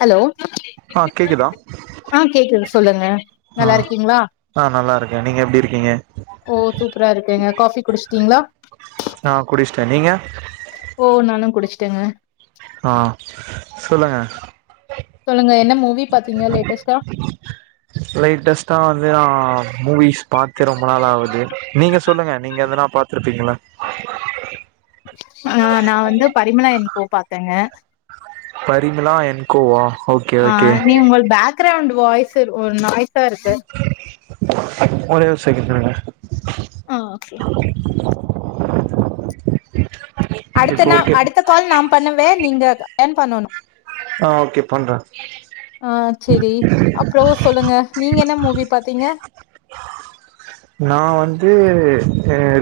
Hello ஆ கேக்குதா ஆ கேக்குது சொல்லுங்க ஆ நல்லா இருக்கீங்களா ஆ நல்லா இருக்கே நீங்க எப்டி இருக்கீங்க ஓ சூப்பரா இருக்கேங்க காஃபி குடிச் கிங்ளா நா குடிஷ்டே நீங்க ட்டங்க ஆ சொல்லுங்க சொல்லுங்க என்ன மூவி பாத்தீங்க லேட்டஸ்டா லைட்டஸ்டா வந்து நா மூவிஸ் பாத்து ரொம்ப நாள் ஆவுது நீங்க சொல்லுங்க நீங்க எதுனா பாத்துருப்பீங்கள ஆ நா வந்து பரிமலா என் கோ பாத்தேங்க பரிமலா என் கோவா ஆ நீ உங்க பேக்கிரௌண்ட் வாய்ஸ் சேரி ஒரு நாய் ட்டா இருக்கு ஒரே ஒ சேகன்ட் இருங்க ஆ ஓகே அடுத்த இப்போ நா ஓகே அடுத்த கால் நா பண்ணுவே நீங்க ஏன் பண்ணனு ஆ ஓகே பண்றே ஆ சேரி அப்புறோ சொல்லுங்க நீங்க என்ன மூவி பாத்தீங்க நா வந்து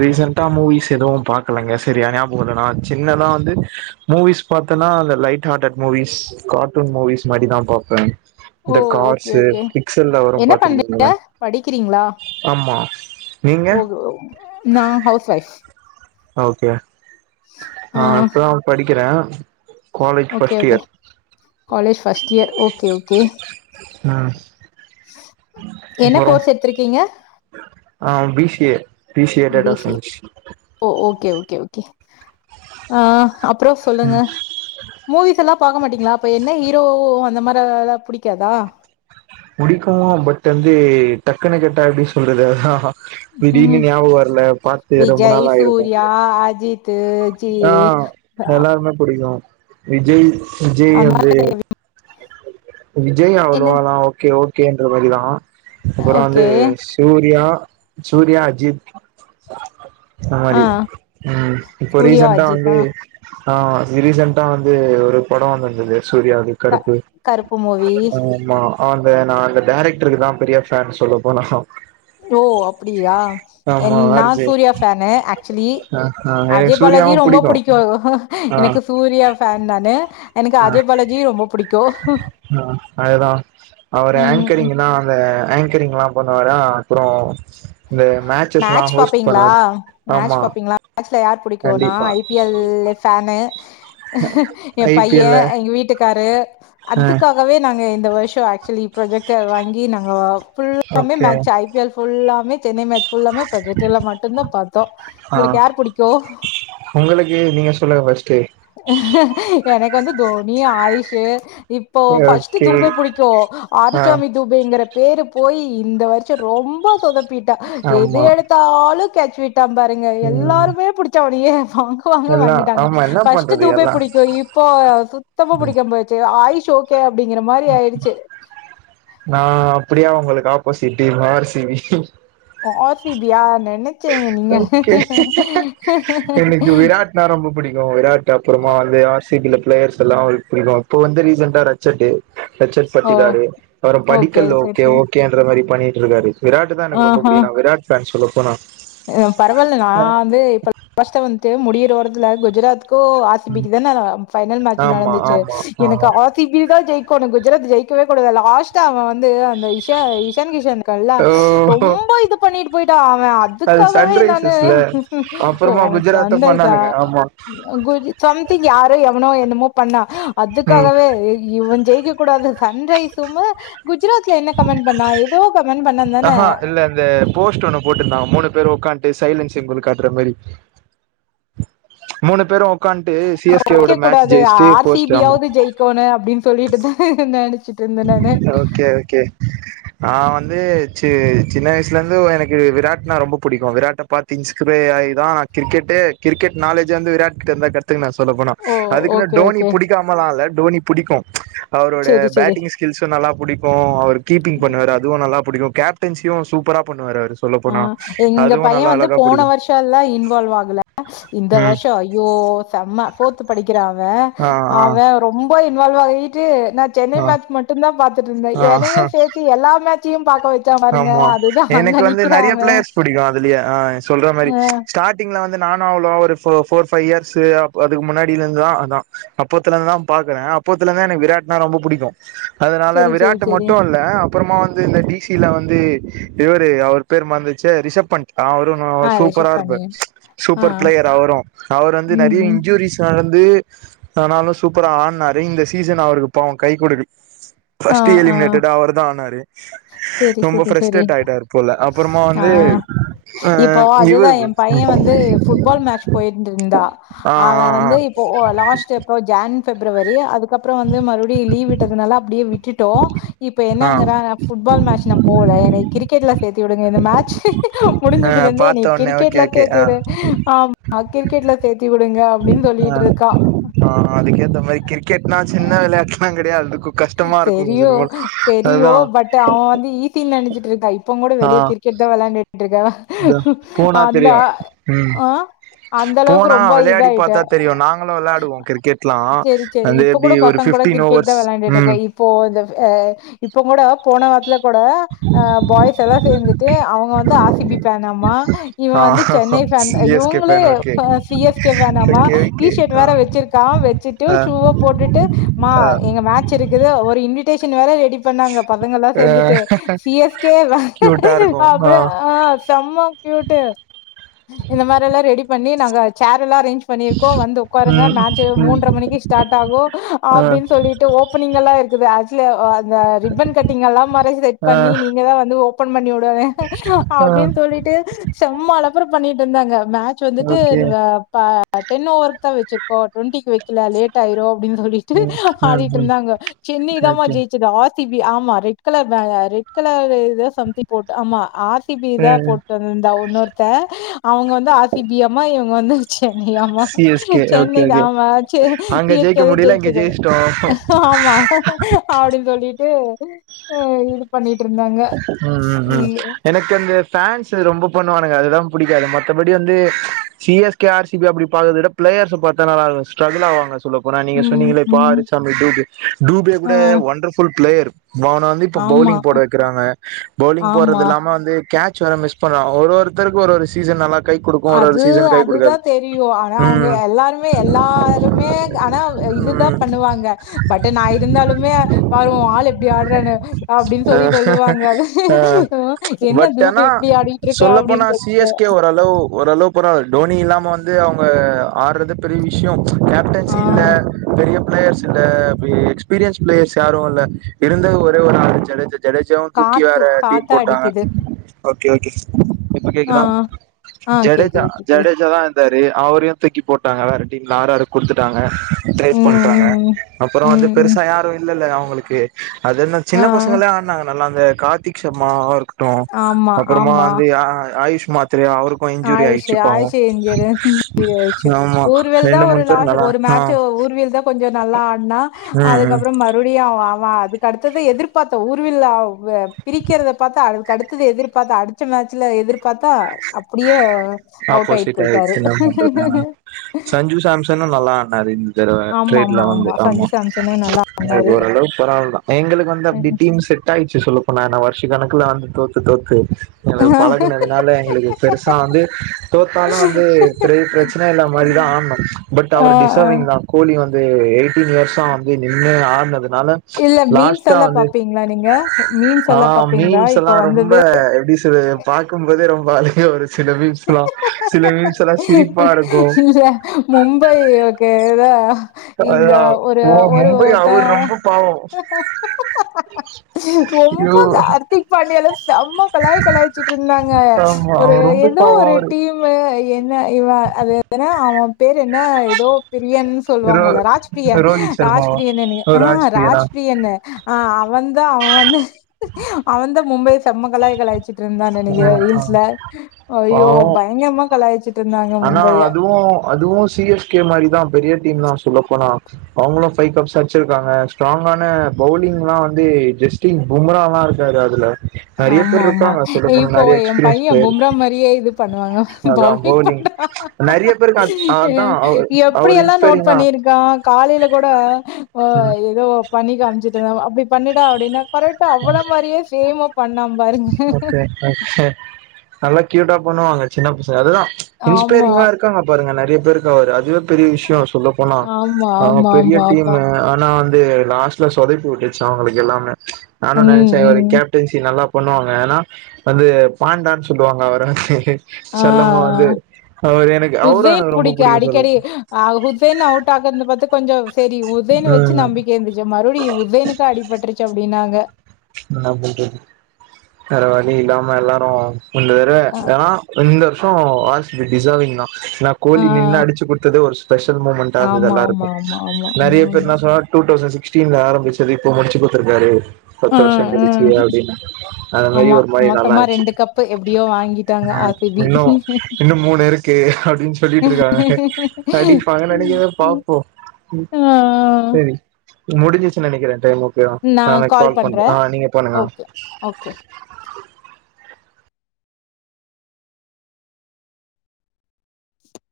ரீசண்டடா மூவிஸ் எதுவு பாக்கலங்க சேரி நியாபகோ இல்ல நா சின்னதா வந்து மூவிஸ் பாத்தன்னா light hearted movies cartoon movies மாரிதா பாப்பே ஓ இந்த ஓகே கார்ஸு ஓகே பிக்சல்லல வரு என்ன பண்றீ பாத்துருக்கீங்களா படிக்கிறீங்களா ஆமா நீங்க ஓ நா ஹவுஸ் வைஃப் ஓகே ஆ இப்பதா அவ படிக்கிறே உ okay okay college first year okay okay நா என்ன கோர்ஸ் எத்திருக்கீங்க ஆ பிசியே பிசியே டேட்டா சயின்ஸ் ஓ ஓகே ஓகே ஆஹ் அப்புறம் சொல்லுங்க ம் மூவிஸ் எல்லாம் பார்கக்க மாட்டீங்களா அப்ப என்ன ஹீரோ அந்த மாதிரி ம் அதெல்லாம் புடிக்காதா புடிக்கு பட் வந்து டக்குனு கேட்டா எப்படின்னு சொல்றது அதான் ரொம்ப விஜய் சூர்யா அஜித் அப்படி ஆஹ் எல்லா புடிக்கும் விஜய் விஜய் அந்த மாதிரி வந்து விஜய் என்ன அவ்வளவாலாம் ஓகே ஓ கே என்ற மாரிதான் அப்புறம் வந்து ஓகே சூர்யா சூர்யா அஜித் இந்த ஆ மாதிரி உம் இப்ப சூர்யா ரீசண்ட்டா வந்து அஜித்தா ஆஹ் ரீசென்டா வந்து ஒரு படம் வந்திருந்தது சூர்யாது க- கருப்பு கருப்பு மூவி ஆ ஆமா அந்த நான் அந்த டேரக்டருக்கு தான் பெரிய ஃபேன் சொல்லப்போனா ஓ அப்படியா என் ஆமா ஆர் நான் ஜே சூர்யா ஃபேனு ஆக்சுவலி ஆ ஆ எனக்கு பாலஜி சூர்யாவு ரொம்ப புடிக்கு பிடிக்கும் ஆ எனக்கு சூர்யா பேன்னானு எனக்கு அஜய் பாலஜி ரொம்ப புடிக்கும் ஹ அதுதான் அவரு ம் ம் ஆங்கரிங் தான் அந்த ஆங்கரிங் எல்லாம் அப்புனா தான் அப்புறம் இந்த மேட்சஸ் மேட்ச் எல்லாம் ஹோஸ்ட் பண்ணது ஆமா ல யார் பிடிக்கும்னா கண்டிப்பா ஐபிஎல் ஃபேனு என் ஐ பி எல் ல பையன் எங்க வீட்டுக்கு காரு ஆ அதுக்காகவே நாங்க என் இந்த வருஷம் ஆக்சுவலி ப்ரொஜெக்டை வாங்கி நாங்க புல்லாமே ஓகே மேட்ச் ஐபிஎல் புல்லாமே சென்னை மேட்ச் ஃபுல்லாமே புரொஜெக்டர்ல மட்டுந்தா பாத்தோ ஆ உங்களுக்கு யார் புடிக்கு உங்களுக்கு நீங்க சொல்லுங்க ஃபர்ஸ்ட்டு என எனக்கு வந்து தோனி ஆயுஷ்சு இப்போ ஃபஸ்ட்டு ஓகே தூபை புடிக்கு ஆ ஆறுச்சாமி தூபைங்குற பேரு போய் இந்த வருஷோ ரொம்போ தொசப் பீட்டா எது ஆமா எடுத்தாலு கேச் விட் ட்டாம் பாருங்க ம் எல்லாருமே புடுச்சா நியே வாங்க வாங்க எல்லா வாங்கிட்டாங்க ஆமா என்ன ஃபஸ்ட்டு பண்றது தூபே எல்லா புடிக்கு இப்போ சுத்தமா புடிக்காம போச்சு ஆயிஷ் ஓகே அப்படிங்கிற மாரி ஆயிடுச்சு. நா அப்டியா உங்களுக்கு ஆப் போ சிட் டீம் ஆர் சிவி [unintelligible] நீங்க. எனக்கு விராட்னா ரொம்ப புடிக்கு விராட் அப்புறமா வந்து ஆர் சிபில பிளேயர்ஸ் எல்லா புடிக்கு இப்போ வந்து ரீசன்டா ரச்சட்டு ரட்சட் ஓ! [unintelligible] அவரு படிக்கல்லோ சரி, ஓகே சரி. ஓகேன்ற மாரி பண்ணி விட்ருவாரு விராட்டு தா எனக்கு ரொம்ப ஆஹா. புடிக்கு நா விராட் சார்ன் சொல்ல போனா பரவால்ல நா வந்து இப்ப லாஸ்டா வந்து முடிய ல வருதுல குஜராத் கோ ஆர் சி பிக்கு தான பைனல் மேட்ச் ஆமா நடந்துச்சு ஆமா எனக்கு ஆமா ஆர் சி பி தா ஜெயிக் கொனு குஜராத் ஜெயிக்கவே கூடாது லாஸ்ட்டா அவ வந் வந்து அந்த இஷா இஷன் கிஷன் இருக்கான்ல்ல ஓ ரொம்ப இது பண்ணிட்டு போய்ட்டா அவ அது க்காகவே நானு சன்ரைசஸ்ல ஓ அப்புறமா அவ குஜராத்த சன்ரைசா பண்ணானுங்க ஆமா அந்த குஜு சம்திங் யாரோ எவ்னோ என்னமோ பண்ணா ம் அதுக்காகவே இ இவஞ் செய் க்கக் கூடாது சன்ரைஸுமு குஜராத்ல என்ன கமெண்ட் பண்ணா எ தோ க அஹா இல்ல இந்த போஸ்ட் ஒண்ணு போட்டிருந்தா மூணு பேரு உக்கான்ட்டு சைலன்ட் சிம்பல் காட்ற மாரி மூணு பேரு உக்கான்ட்டு சி எஸ் கேவோட [inaudible] மேட்ச் கூடாது ஜெயிச்சுட்டு ஆர் சி போஸ்ட் பி ஆமா யாவது ஜெயிக்கோணு அப்டின்னு சொல்லிட்டுதா நெனச்சு ஓகே ஓகே ஆ நா வந்து சி சின்ன வயசுலேருந்து எனக்கு வி விராட்னா ரொம்ப புடிக்கு விராட்ட பாத்து இன்ஸ்பயர் ஆயிதா நான் கிரிக்கெட்டே கிரிக்கெட் நாலேஜ் வந்து விராட் கிட்ட இருந்துதா கத்துக்கின சொல்ல போனா ஓ அதுக்குனு ஓகே டோனி ஓகே புடிக்காமலா இல்ல டோனி புடிக்கு அவரோடைய சேரி சேரி பேட் கில்சு நல்லா புடி க்கு அவரு கீப்பிங் பண்ணுவாரு அதுவு நல்லா புடிக்கு கேப்டன்சியு சூப்பரா பண்ணுவாரு அவரு சொல்ல ஆ போனா எங்க அதுவு பைய நல்லா வந்து அழகா போன புடிக்கு வர்ஷோலா இன்வால்வ் ஆகல இந்த ம் வர்ஷோ ஐயோ செம. ஃபோர்த்து படி கிறா அவ ஆ ஆ அவே ரொம் ப இன்வால்வ் ஆயிட்டு நா சென்னை ஆ மேட்ச் மட்டும்தா பாத்துட்டுருந்தே ஆ என்னையு ஆ சேத்தி எல்லா மேட்சையும் பாக்க வெச்சா பாருங்க அதுதா அங்க நி ட்டு நெறைய பிளேயர்ஸ் பிடிக்கு அதுலயே ஆ சொல்ற மாரி ஆ ஸ்டார்ட்டிங்ல வந்து நானு அவ்ளோ ஒரு ஃபோ ஃபோர் ஃபைவ் இயர்ஸு அப் அதுக்கு முன்னாடில இருந்துதா அதா அப்போத்துல இருந்துதா பாக்குறே அப்பத்துல இருந்தே எனக்கு விராட்னா ரொம்ப புடிக்கு. அதனால சேரி சேரி விராட்டு சேரி மட்டு இல்ல அ அப்றமா வந்து இந்த டி சி ல வந்து இவரு அவர் பேர் மறந்துருச்சே ரிஷப் பண்ட் அவரு நல்லா ஆ சூப்பரா ரிஷப் பண்ணி இருப்பாரு ஆ சூப்பர் பிளேயர் அவரு அவர் வந்து ம் நெறைய ம் இன்ஜுரீஸ் நடந்து ஆனாலு சூப்பரா ஆன்னாரு இந்த சீசன் அவருக்கு பாவ கை குடுக். ஃபஸ்ட் எலிமினேட்டட் அவருதா ஆனரு. செரி செரி செரி செரி அப்புறமா சரி ஆ வந்து அ இப்போ அதுதா இவரு எ பையன் வந்து ஃபுட்பால் மேட்ச் போயிட்ருந்துருந்தா ஆ அவ ஆ வந்து ஆ இப்போ ஓ லாஸ்ட்டு எப்ப ஜான் பிப்ரவரி அதுக்கப்பறோ வந்து மறுபடியும் லீவ் விட்டதுனால அப்டியே விட்டுடோ இப்ப ஆ என்னங்குறா நா ஃபுட்பால் மேட்ச் நா போகல என கிரிக்கெட் ல சேத் விடுங்க இந்த மேட்ச்சு ஆ முடிஞ்சதுந்துலா இருந்து எனே பாத்த ஒன்னே ஓகே கிரிக்கெட்லா ஓகே தேத்தி ஆ விடு ஆம்மா அது கிரிக்கேட்ல சேத் த்தி விடுங்க அப்டினு சொல்லிட்டு இருக்கா.. இப்ப கிரிக்கெட்ன சின்ன விளையாட்டலா கெடையாது கஷ்டமா இருக்கு கொஞ்ச தெரியு நம்ம தெரியோ அதுதா பட் அவன் வந்து இ தின்ன நெனச்சிட்டு இருக்க இப் இப்ப கூட வெளிய கிரிக்கெட தா விளாண்ட து போனா தெரியு ம் ஆ அந்த அளவுக்கு போனா ரொம்ப விளையாடி இதாயிட்ட பாத்தா தெரியு நாங்களு விளையாடுவோ கிரிக்கெட் எல்லா செரி செரி அது இப்ப எப்டி கூட ஒரு பசங்க கூட ஃப்டீன் கிரிக்கெட் தா ஓவர்ஸ் வெளாண்டுட்டு ம் இப்போ இந்த அ இப்போ கூட போன வாரத்துல கூட ஆ பாய்ஸ் எல்லா சேர்ந்துட்டு அவங்க வந் ஆசிபி பேன்னா மா இவ ஆ வந்து சென்னை ஃபேன் சி தா எஸ் கே இவுங்களே ஃபேன் ஓகே பா சிஎஸ்கே ஃபேன்ன மா ஓகே டி ஓகே ஷர்ட் ஆ வேற வெச்சிருக்கா வச்சுட்டு ஆ ஷூவா போட்டுட்டு மா ஆ இங்க மேட்ச் ஒரு இன்வேட்ட ஷன் வேற இப்ப நாங்க பசங்கலா ஆ சேந்துட்டு சிஎஸ்கே வ கியூட்டா இருக்கு ஆ அப்புற ஆ செம்ம க்யூட்டு இந்த மாரில்லா ரெடி பண்ணி நாங்க சேர இது எல்லா அரேஞ் பண்ணிருக்கோ வந்து ஓக்காருங்க ம் மேட்ச் ம் மூன்ரை மணிக்கு ஸடர்ட் ஆகு ஆ அப்டின் சொல்லிட்டு ஓப் ங்க லா இருக்குது அஜி அ அ அந்த ரிப்பன கட்டிங் எல்லா மறை செட் ஆ பண்ணி நீங்கதா வந்து ஓ பண்ணி விடுவாங்க ஆ அப்டின்னு சொல்லிட்டு செம்ம அலப்பற பண்ணிட்டு இருந்தாங்க மேட்ச் வந்துட்டு ஓகே இந்த பா டென் ஓவருஸ்சா வச்சு ஓ டுவெண்டிக்கு வைக்கல லேட் ஆயிரு அப்டின் சொல்லிட்டு ம் ம் அப்டின் ம் இருந்தாங்க சென்னைதாமா ஓகே ஜெயிச்சுதா சி பி ஆமா ரெட் கலர் ரெட் கலர் எதோ சம்திங் போட்டு ஆமா ஆர்ஸ் சி பி தா ம் போட்டு வந்தா ஒன்னொருத்த அவங்க வந்து ஆர் சி பியாமா இவங் இவங்க வந்து சென்னை ஆமா C S K Chennai okay தா ஓகே ஆமாச்சு அங்க ஜெயிக்க இயற்கையாவோ முடியல இங்க ஜெயிச்சது ஜெயிச்சிட்டோ ஆமா அப்டின் சொல்லி ட்டு அ இது பண்ணிட் ம் ம் ம் எனக்கந்த ஃபேன்ஸ் இதுல ரொம்ப பண்ணுவானுங்க அதுதா புடிக்காது மத்தபடி வந்து C S K R C B அப்டி பாக்கற விட பிளேயர்ஸ பாத்தா நல்லா இருக்கு ஸ்ட்ரகுல் ஆவாங்க சொல்லப் போறா நீங்க ம் சொன்னீங்களே இப்ப ம் ஆறு சாமி டூபே டூபே ஆ கூட ஒண்டர் ஃபுல் பிளேயரு பவுன வந்து இப்ப ஆமா பௌலிங் போட வெக் இருக்குறாங்க பௌலிங் போற்றது ஆமா இல்லாம வந்து கேட்ச் ச்சவேற மிஸ் பண்றா ஒரு ஒருத்தருக்கு ஒரு ஒரு சீசன் நல்லா கை குடுக்கு ஒரு ஒரு அது சீசன் கை அதுதா குடுக்காது தெரியு ஆனா அவங்க ம் எல்லாருமே எல்லாருமே ஆனா இதுதா ம் பண்ணுவாங்க பட்டு நா இருந்தாலுமே பாரு வு ஆளு எப்டி ஆடுறானு அப்டின் ஆ சொல்லி சொல் ஆ பட் தூபு ஆனா இப்டி ஆடிட்டு இருக்க சொல்லப்போனா அப்டின்னு சி சொல்லிட்டு எஸ் கே ஓரளவு ஓரளவுக்கு பரவால்ல டோனி இல்லாம வந்து அவுங்க ஆடுறதே பெரிய விஷ்யோ கேப்டன்சி ஆ இல்ல பெரிய பிளேயர்ஸ் கிட்ட அப்டி எக்ஸ்பீரியன்ஸ் பிளேயர்ஸ் யாரு இல்ல இருந்தா ஒரே ஒரு அடுச்சாலே ஜெ ஜடேசாவு தூக்கி காத்து வேற டீம் காத்தா போட்டாங்க அடிக்குது ஓகே ஓகே இப்ப ஆ கே்கலாம் ஆ ஜடேஜா கேக்குது கேக்குது ஜடேஜாதா இந்த து அவரையு தூக்கி போட்டாங்க வேற டீம்ல ஆறாறு குடுத்துட்டாங்க ட்ரை ம் பண்றாங்க ம் அப்புறோ ம் வந்து ம் ம் பெருசா யாரு இல்லல்ல அவங் அவங்களுக்கு அது என்ன ஆ சின்ன பசங்களா நல்லா அந்த கார்த்திக் சர்மா அவ இருக் ட்டு அப்புறமா அந்து யா ஆயிஷ் ஆயிஷு ஆயிச்சு எஞ்சுரு ஆ ஆமா ஒருவேல தா ரெண்டு ஒரு மூணு பேர் நல்லா ஒரு ஆ மேட்ச ஒர்வியல் தா கொஞ்ச நல்லா ஆடினா ம் ம் அதுக்கப்புறோ மறுபடி ஆவ அ அதுக்கடுத்தத எதிர்பார்த்த ஊர்வில்ல பிரிக்கரத பாத்த அ அதுக்கடுத்தத எதிர்பார்த்த அடுத்த மேட்சல எதிர்ப் பாத்தா அப் ப்படியே ஆப்போசிட் ஆயிருச்சுன பண்றது சஞ்சு சாம்சனு நல்லா ஆடனாரு இந்த தடவ ஆமா ட்ரையின் ல ஆமா வந்து ஆமா சஞ்சு சாம்சனு நல்லா ஆடுனாரு ஓரளவு பரவால தா எங்களுக்கு வந்து அப்டி டீம் செட் ஆய்ச்சு சொல்ல போனா ஷ்ச கணக்கல வந்து தோத்து தோத்து எங்களுக்கு பழகுனதுனால எங்களுக்கு பெருசா வந்து தோத்தாலு வந்து பெரிய பிரச்சன இல்லங்கர மாரி தா ஆடணு பட் ஆ அவர் ஆ டிசர்விங் தா கோலி வந்து தே அ வருஷம் வந்து நின்னு ஆட் அதனால இல்ல மீம்ஸ் லாஸ்டா எல்லா வந்து பாப்பீங்களா நீங்க மீம்ஸ் ஆ எல்லா பாப்பீங்களா மீம்ஸ் எல்லா இப்ப ரொம்ப வந்தது எப்டி சொல்து பாக்கும்போதே ரொம்ப வாழ்க வரெஸ் சில வீய்ஸ் இல்ல மும்பை ஓகே கேதா இந்த அதுதா ஒரு ஓ ஒரு மும்பை ஒருத்த அவர் ரொம்ப பாவோ ரொம்ப ஐயோ ஹர்திக் பாண்டியால செம்ம கலாய் கலாயச்சுட்டு இருந்தாங்க ஆமா ஒரு அவ ஏ ரொம்ப தோ பாவோ ஒரு அவரு டீமு அ என்ன இவ அது எதுன பேர் என்ன ஏதோ பிரியன் ரோ சொல்லுவாங்கள்ள ராஜ்ப்ரயன் ரோஹித் சர்மாவா ராஜ்பியன் ஓ ஆ ராஜ்பிரியனா ராஜ்பியன் ஆ அவந்த அவன் வந்து அவந்த மும்பை செம்ம கலாய் கழாய்ச்ட்டு இருந்து தா ஆ நனைக்கிறே ஆ ரீல்ஸ்ல ஐயோ பாவோ பயங்கரமா கலாயச்சிட்டு ஆனா அதுவு அதுவு சிஎஸ்கே மாரிதா பெரிய பெரிய டீம் தா சொல்ல போனா அவங்களு ஃபைவ் கப்ஸ் அடிச்சிருக்காங்க ஸ்ட்ராங்கான பவுலிங்லா வந்து ஜஸ்பிரிட் பூம்ராலா இருக்காரு அதுல நெறைய ஆமா பேர் ஆமா இருக்காங்க சொல்ல போனா இப்போ நெறைய எ எக்ஸ்பீரியன்ஸ் பையன் பிளேயர் பும்ரா மாரியே இது பண்ணுவாங்க பவுலிங் பண்ண நெறைய பேருக்கு அது அதா அவ அவர் எப்படிய எல்லா நோட் இன்ஸ்பைரிங்கா பண்ணிருக்கா காலையில கூட ம் ஏதோ பண்ணி காமிச்சுட்டு அப்பி பண்ணுடா அப்பிடின்னா கரெட்டா அவர மாரியே சேம்மா ஓகே நல்லா க்யூட்டா பண்ணுவாங்க சின்ன பசங்க அதுதா ஆமா, இன்ஸ்பேரிங்கா இருக்காங்க பாருங்க நெறை டேயா பேருக்கு அவரூ அதுவே பெரிய விஷயோ சொல்ல போனா ஆமா, ஆ ஆமா, பெரிய ஆமா, டீம் ஆமா. ஆனா ந் து லாஸ்ட்ல சொதப்பிவுட்டுச்சி அவங்களுக்கு எல்லாமே நானு ம், நெனச்சே ஒரு ம். கேப்டன்சி நல்லா பண்ணுவாங்க ஏன்னா வந்து பாண்டான்னு சொல்லுவாங்க அவர செல்லமா ஆஆ வந்து அவரு எனக்கு அவரு ஹூசைன் எனக்கு ரொம்ப புடிக்கு சொல்லுவ அடிக்கடி ஹுசைன் அவுட் அக்குனது பாத்து கொஞ்சோ சேரி ஹுசைன் வச்சு ம் நம்பிக்கை இருந்துச்சி மறுபடியு ஹுசைன்க்கு அடிபட்ருச்சி பிப்னாங்க ன்னா பண்றது வேற வழி இல்லாம எல்லாரு உண்டு வேற அ ஏன்னா இந்த ச்சோ ஆர் சி பீ டிசர்விங்தா நா ஆ கோலி நின் அடிச்சி குடுத்தது ஒரு ஸ்பெஷல் மூமெண்ட இருந்துது ஆமா ஆமா எல்லாருக்கு ஆமா ஆமா ஆமா நெறைய பேர் ஆமா என்ன சொன்னா டூ தௌசண்ட் சிக் சிக்ஸ்டின்ல ஆரம்பிச்சது இப்போ முடிச்சிகுத்துருக்காரு ஆ பத்து வருஷோ ஆ கழிச்சி அப்பிடின்னு அந்த மாரி ஆமா ஒரு மாரி நல்லா மொத்தமா ஆச்சி கப்பு எப்டியோ வாங்கிட்டாங்க அ ஆர்-சி-பி இன்னும் இன்னும் மூணு இருக்கு அப்பிடின்னு சொல்லிட்டு இருக்காங்க நடிப்பாங்க ம் நெனைக்கிற ம் பாப்போ ஆ சேரி முடிஞ்சிச்சி நெனைக்கிறே டைமு நான் [unintelligible] கால் பண்ற பண்றேன். ஆ நீங்க போண்ணுங்க ஓகே, ஓகே.